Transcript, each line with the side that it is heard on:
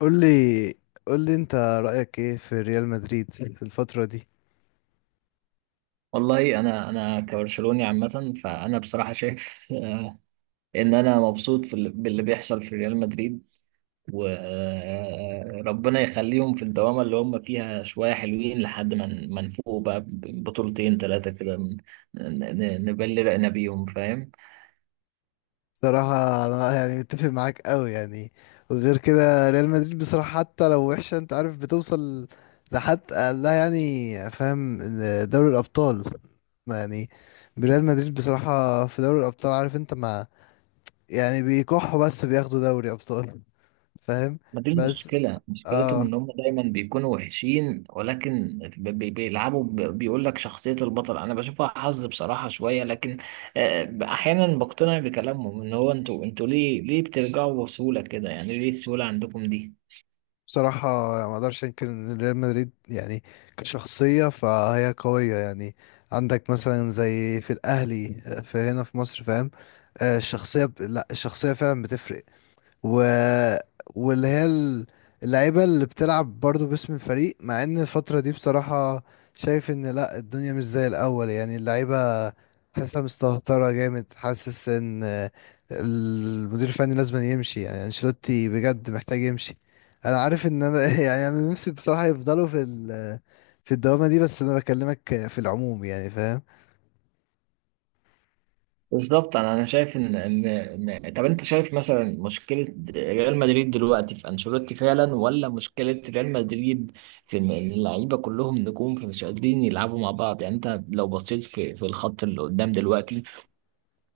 left: قول لي قول لي انت رأيك ايه في ريال مدريد في الفترة دي.
right: والله انا كبرشلوني عامه، فانا بصراحه شايف ان انا مبسوط باللي بيحصل في ريال مدريد. وربنا يخليهم في الدوامه اللي هم فيها شويه، حلوين لحد ما ما نفوق بقى بطولتين ثلاثه كده، نبلي رقنا بيهم، فاهم؟
left: بصراحة انا يعني متفق معاك قوي يعني. وغير كده ريال مدريد بصراحة حتى لو وحشة انت عارف بتوصل لحد، لا يعني فاهم، دوري الأبطال، ما يعني ريال مدريد بصراحة في دوري الأبطال عارف انت، ما يعني بيكحوا بس بياخدوا دوري أبطال. فاهم؟
right: ما دي
left: بس
right: المشكلة، مشكلتهم
left: اه،
right: إن هم دايما بيكونوا وحشين، ولكن بيلعبوا، بيقول لك شخصية البطل، أنا بشوفها حظ بصراحة شوية. لكن أحيانا بقتنع بكلامهم، إن هو أنتوا ليه بترجعوا بسهولة كده؟ يعني ليه السهولة عندكم دي؟
left: بصراحة ما اقدرش انكر ان ريال مدريد يعني كشخصية فهي قوية يعني. عندك مثلا زي في الاهلي، في هنا في مصر، فاهم. الشخصية لا الشخصية فعلا بتفرق. و... واللي هي ال- اللعيبة اللي بتلعب برضو باسم الفريق، مع ان الفترة دي بصراحة شايف ان لا، الدنيا مش زي الاول، يعني اللعيبة حاسة مستهترة جامد، حاسس ان المدير الفني لازم يمشي، يعني انشيلوتي بجد محتاج يمشي. انا عارف ان انا يعني انا نفسي بصراحة يفضلوا في الدوامة دي، بس انا بكلمك في العموم يعني، فاهم.
right: بالظبط أنا شايف إن طب أنت شايف مثلا مشكلة ريال مدريد دلوقتي في أنشيلوتي فعلا، ولا مشكلة ريال مدريد في إن اللعيبة كلهم نجوم فمش قادرين يلعبوا مع بعض؟ يعني أنت لو بصيت في الخط اللي قدام دلوقتي،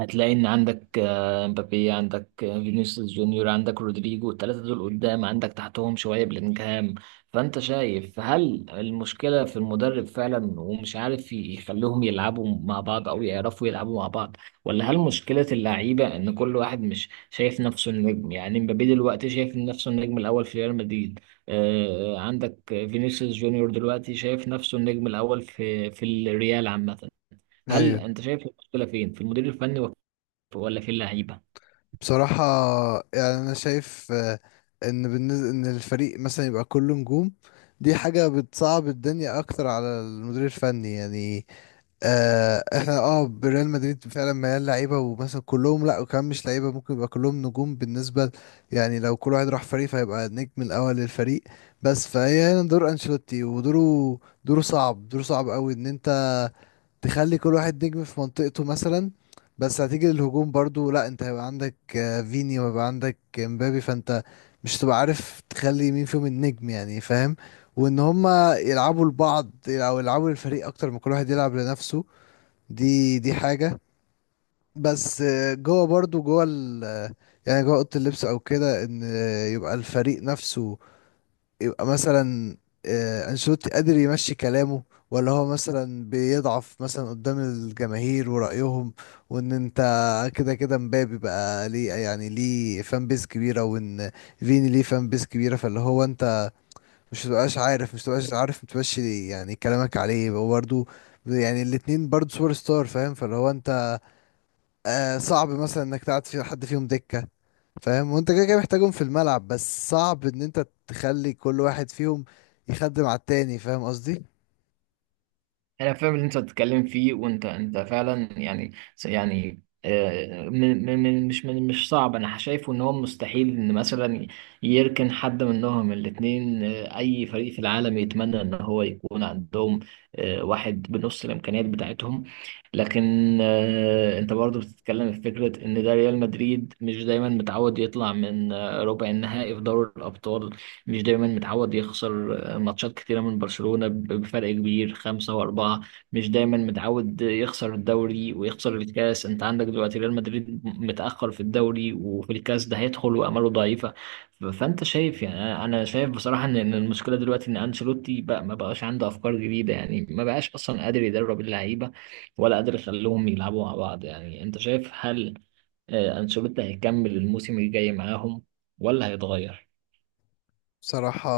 right: هتلاقي ان عندك مبابي، عندك فينيسيوس جونيور، عندك رودريجو. الثلاثه دول قدام، عندك تحتهم شويه بلينجهام. فانت شايف، هل المشكله في المدرب فعلا ومش عارف يخليهم يلعبوا مع بعض او يعرفوا يلعبوا مع بعض، ولا هل مشكله اللعيبه ان كل واحد مش شايف نفسه النجم؟ يعني مبابي دلوقتي شايف نفسه النجم الاول في ريال مدريد، عندك فينيسيوس جونيور دلوقتي شايف نفسه النجم الاول في الريال عامه. هل
left: ايوه،
right: انت شايف المشكله فين، في المدير الفني ولا في اللعيبه؟
left: بصراحة يعني أنا شايف إن بالنسبة إن الفريق مثلا يبقى كله نجوم، دي حاجة بتصعب الدنيا أكتر على المدير الفني يعني. آه إحنا أه بريال مدريد فعلا مليان لعيبة، ومثلا كلهم لأ، وكمان مش لعيبة ممكن يبقى كلهم نجوم بالنسبة يعني لو كل واحد راح فريق فهيبقى النجم الأول للفريق. بس فهي هنا دور أنشيلوتي، ودوره صعب، صعب أوي، إن أنت تخلي كل واحد نجم في منطقته مثلا. بس هتيجي للهجوم برضو، لا انت هيبقى عندك فيني، وهيبقى عندك مبابي، فانت مش هتبقى عارف تخلي مين فيهم النجم، يعني فاهم. وان هما يلعبوا لبعض او يلعبوا للفريق اكتر ما كل واحد يلعب لنفسه، دي حاجة. بس جوه برضو جوه ال آه، يعني جوه اوضه اللبس او كده، ان يبقى الفريق نفسه، يبقى مثلا انشيلوتي قادر يمشي كلامه، ولا هو مثلا بيضعف مثلا قدام الجماهير ورأيهم. وان انت كده كده مبابي بقى ليه يعني ليه فان بيز كبيرة، وان فيني ليه فان بيز كبيرة، فاللي هو انت مش تبقاش عارف متمشي يعني كلامك عليه، هو برضه يعني الاتنين برضه سوبر ستار، فاهم. فاللي هو انت آه صعب مثلا انك تقعد في حد فيهم دكة، فاهم، وانت كده كده محتاجهم في الملعب، بس صعب ان انت تخلي كل واحد فيهم يخدم على التاني، فاهم قصدي.
right: انا فاهم اللي انت بتتكلم فيه، وانت فعلا يعني من من من- مش من مش صعب. انا شايفه ان هو مستحيل ان مثلا يركن حد منهم. الاثنين اي فريق في العالم يتمنى ان هو يكون عندهم واحد بنص الامكانيات بتاعتهم. لكن انت برضو بتتكلم في فكرة ان ده ريال مدريد مش دايما متعود يطلع من ربع النهائي في دوري الابطال، مش دايما متعود يخسر ماتشات كتيرة من برشلونة بفرق كبير، خمسة وأربعة. مش دايما متعود يخسر الدوري ويخسر الكاس. أنت عندك دلوقتي ريال مدريد متأخر في الدوري وفي الكاس، ده هيدخل وآماله ضعيفة. فأنت شايف، يعني أنا شايف بصراحة إن المشكلة دلوقتي إن أنشيلوتي بقى ما بقاش عنده أفكار جديدة، يعني ما بقاش أصلا قادر يدرب اللعيبة ولا قادر يخليهم يلعبوا مع بعض. يعني أنت شايف، هل أنشيلوتي هيكمل الموسم الجاي معاهم ولا هيتغير؟
left: بصراحة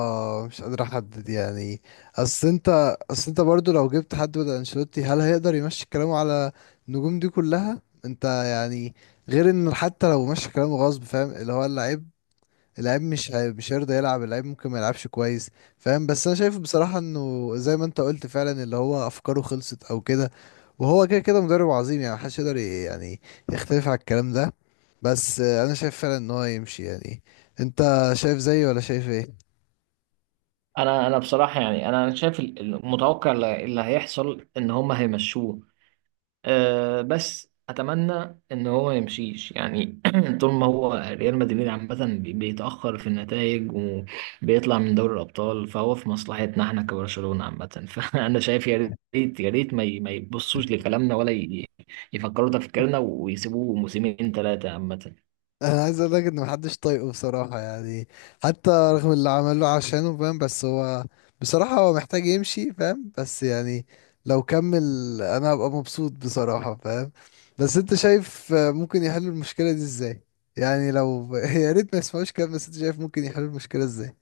left: مش قادر احدد يعني، اصل انت برضو لو جبت حد بدل انشيلوتي هل هيقدر يمشي كلامه على النجوم دي كلها، انت يعني غير ان حتى لو مشي كلامه غصب، فاهم، اللي هو اللعيبة، اللعيب مش هي- مش هيرضى يلعب، اللعيب ممكن ما يلعبش كويس، فاهم. بس انا شايف بصراحة انه زي ما انت قلت فعلا، اللي هو افكاره خلصت او كده، وهو كده كده مدرب عظيم يعني، محدش يقدر يعني يختلف على الكلام ده، بس انا شايف فعلا ان هو يمشي يعني. انت شايف زيي ولا شايف
right: انا بصراحه يعني انا شايف المتوقع اللي هيحصل، ان هم هيمشوه. أه، بس اتمنى ان هو ما يمشيش يعني. طول ما هو ريال مدريد عامه بيتاخر في النتائج وبيطلع من دوري الابطال، فهو في مصلحتنا احنا كبرشلونه عامه. فانا شايف يا ريت يا ريت ما يبصوش
left: ايه؟
right: لكلامنا، ولا يفكروا تفكيرنا ويسيبوه موسمين ثلاثه عامه.
left: انا عايز اقول لك ان محدش طايقه بصراحه يعني، حتى رغم اللي عمله عشانه، فاهم، بس هو بصراحه هو محتاج يمشي، فاهم، بس يعني لو كمل انا هبقى مبسوط بصراحه، فاهم. بس انت شايف ممكن يحلوا المشكله دي ازاي؟ يعني لو يا ريت ما يسمعوش كلام، بس انت شايف ممكن يحلوا المشكله ازاي؟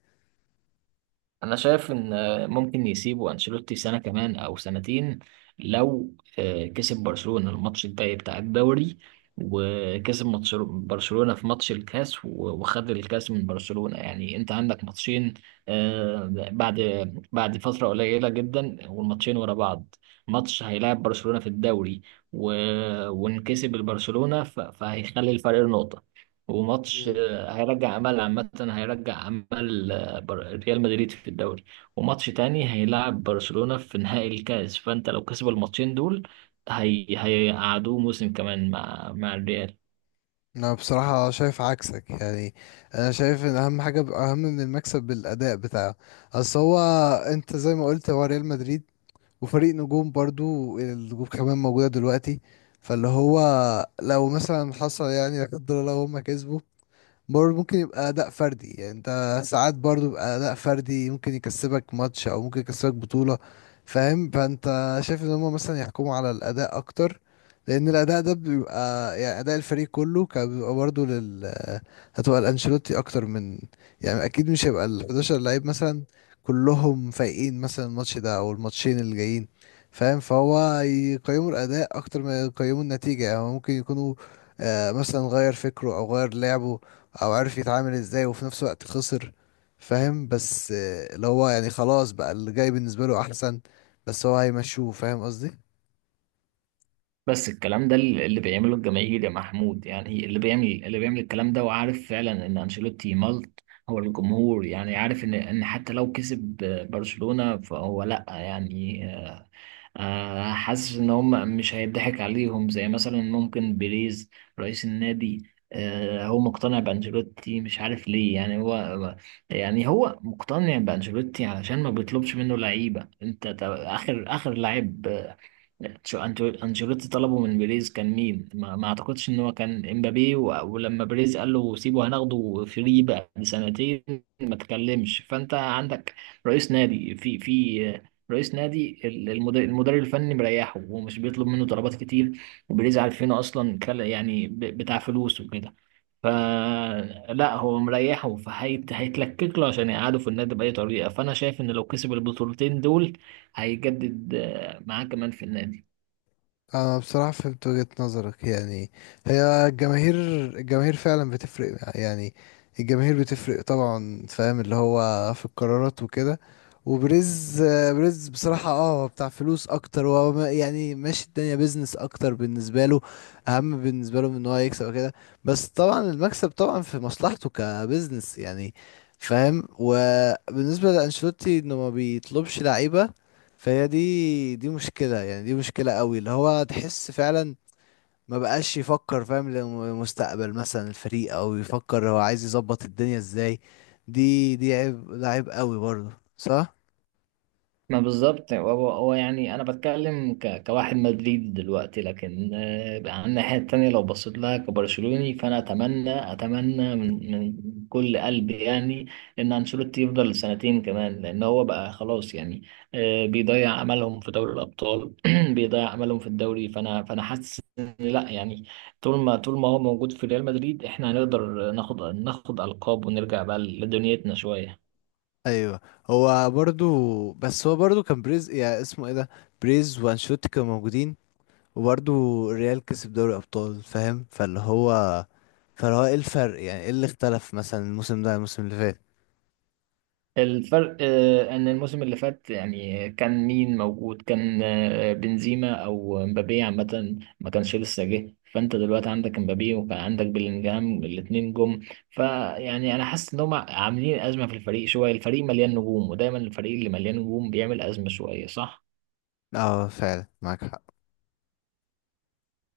right: انا شايف ان ممكن يسيبوا انشيلوتي سنه كمان او سنتين، لو كسب برشلونه الماتش الجاي بتاع الدوري، وكسب ماتش برشلونه في ماتش الكاس وخد الكاس من برشلونه. يعني انت عندك ماتشين آه، بعد بعد فتره قليله جدا، والماتشين ورا بعض. ماتش هيلاعب برشلونه في الدوري وانكسب البرشلونه فهيخلي الفرق نقطه، وماتش
left: مم.
right: هيرجع امل عامه، هيرجع امل بر- ريال مدريد في الدوري. وماتش تاني هيلعب برشلونة في نهائي الكاس. فانت لو كسب الماتشين دول، هي هيقعدوه موسم كمان مع الريال.
left: انا بصراحة شايف عكسك يعني، انا شايف ان اهم حاجة اهم من المكسب بالاداء بتاعه. اصل هو، انت زي ما قلت، هو ريال مدريد وفريق نجوم، برضو النجوم كمان موجودة دلوقتي. فاللي هو لو مثلا حصل يعني، لا قدر الله، هم كسبوا، برضه ممكن يبقى أداء فردي، يعني أنت ساعات برضه يبقى أداء فردي ممكن يكسبك ماتش أو ممكن يكسبك بطولة، فاهم. فأنت شايف إن هما مثلا يحكموا على الأداء أكتر، لأن الأداء ده بيبقى يعني أداء الفريق كله، كان بيبقى برضه لل، هتبقى الأنشيلوتي أكتر من، يعني أكيد مش هيبقى ال 11 لعيب مثلا كلهم فايقين مثلا الماتش ده أو الماتشين اللي جايين، فاهم. فهو يقيموا الأداء أكتر ما يقيموا النتيجة، يعني هو ممكن يكونوا مثلا غير فكره او غير لعبه، او عارف يتعامل ازاي، وفي نفس الوقت خسر، فاهم. بس اللي هو يعني خلاص بقى، اللي جاي بالنسبة له احسن، بس هو هيمشوه، فاهم قصدي.
right: بس الكلام ده اللي بيعمله الجماهير يا محمود، يعني اللي بيعمل الكلام ده وعارف فعلا ان انشيلوتي ملط. هو الجمهور يعني عارف ان حتى لو كسب برشلونة، فهو لا يعني حاسس ان هم مش هيضحك عليهم زي مثلا ممكن بيريز رئيس النادي. هو مقتنع بانشيلوتي مش عارف ليه، يعني هو مقتنع بانشيلوتي علشان ما بيطلبش منه لعيبه. انت اخر لعيب انشيلوتي طلبه من بيريز كان مين؟ ما اعتقدش ان هو كان امبابي، ولما بيريز قال له سيبه هناخده فري بقى بسنتين، ما تكلمش. فانت عندك رئيس نادي في في رئيس نادي المدير الفني مريحه ومش بيطلب منه طلبات كتير. وبيريز عارفينه اصلا، يعني بتاع فلوس وكده. فلا هو مريحه، فهيت هيتلكك له عشان يقعده في النادي بأي طريقة. فأنا شايف إن لو كسب البطولتين دول، هيجدد معاه كمان في النادي.
left: انا بصراحة فهمت وجهة نظرك يعني، هي الجماهير، فعلا بتفرق يعني، الجماهير بتفرق طبعا، فاهم، اللي هو في القرارات وكده. وبريز، بريز بصراحة اه بتاع فلوس اكتر، وهو يعني ماشي الدنيا بيزنس اكتر بالنسبة له، اهم بالنسبة له من ان هو يكسب وكده، بس طبعا المكسب طبعا في مصلحته كبزنس يعني، فاهم. وبالنسبة لأنشيلوتي انه ما بيطلبش لعيبة، فهي دي مشكلة يعني، دي مشكلة قوي، اللي هو تحس فعلا ما بقاش يفكر، فاهم، لمستقبل مثلا الفريق، او يفكر هو عايز يظبط الدنيا ازاي، دي عيب، ده عيب قوي برضه، صح.
right: ما بالظبط هو يعني، انا بتكلم كواحد مدريد دلوقتي، لكن على الناحيه التانيه لو بصيت لها كبرشلوني، فانا اتمنى من كل قلبي يعني ان انشيلوتي يفضل سنتين كمان، لان هو بقى خلاص يعني بيضيع املهم في دوري الابطال. بيضيع املهم في الدوري، فانا حاسس ان لا يعني، طول ما هو موجود في ريال مدريد، احنا هنقدر ناخد القاب ونرجع بقى لدنيتنا شويه.
left: ايوه، هو برضه، بس هو برضه كان بريز يعني اسمه ايه ده، بريز وانشوتي كانوا موجودين، وبرضه الريال كسب دوري ابطال، فاهم. فاللي هو، ايه الفرق يعني، ايه اللي اختلف مثلا الموسم ده عن الموسم اللي فات؟
right: الفرق ان الموسم اللي فات، يعني كان مين موجود، كان بنزيما او مبابي عامه ما كانش لسه جه. فانت دلوقتي عندك مبابي وكان عندك بيلينجهام، الاتنين جم. فيعني انا حاسس ان هم عاملين ازمه في الفريق شويه، الفريق مليان نجوم، ودايما الفريق اللي مليان نجوم بيعمل ازمه شويه، صح؟
left: اه فعلا معاك حق.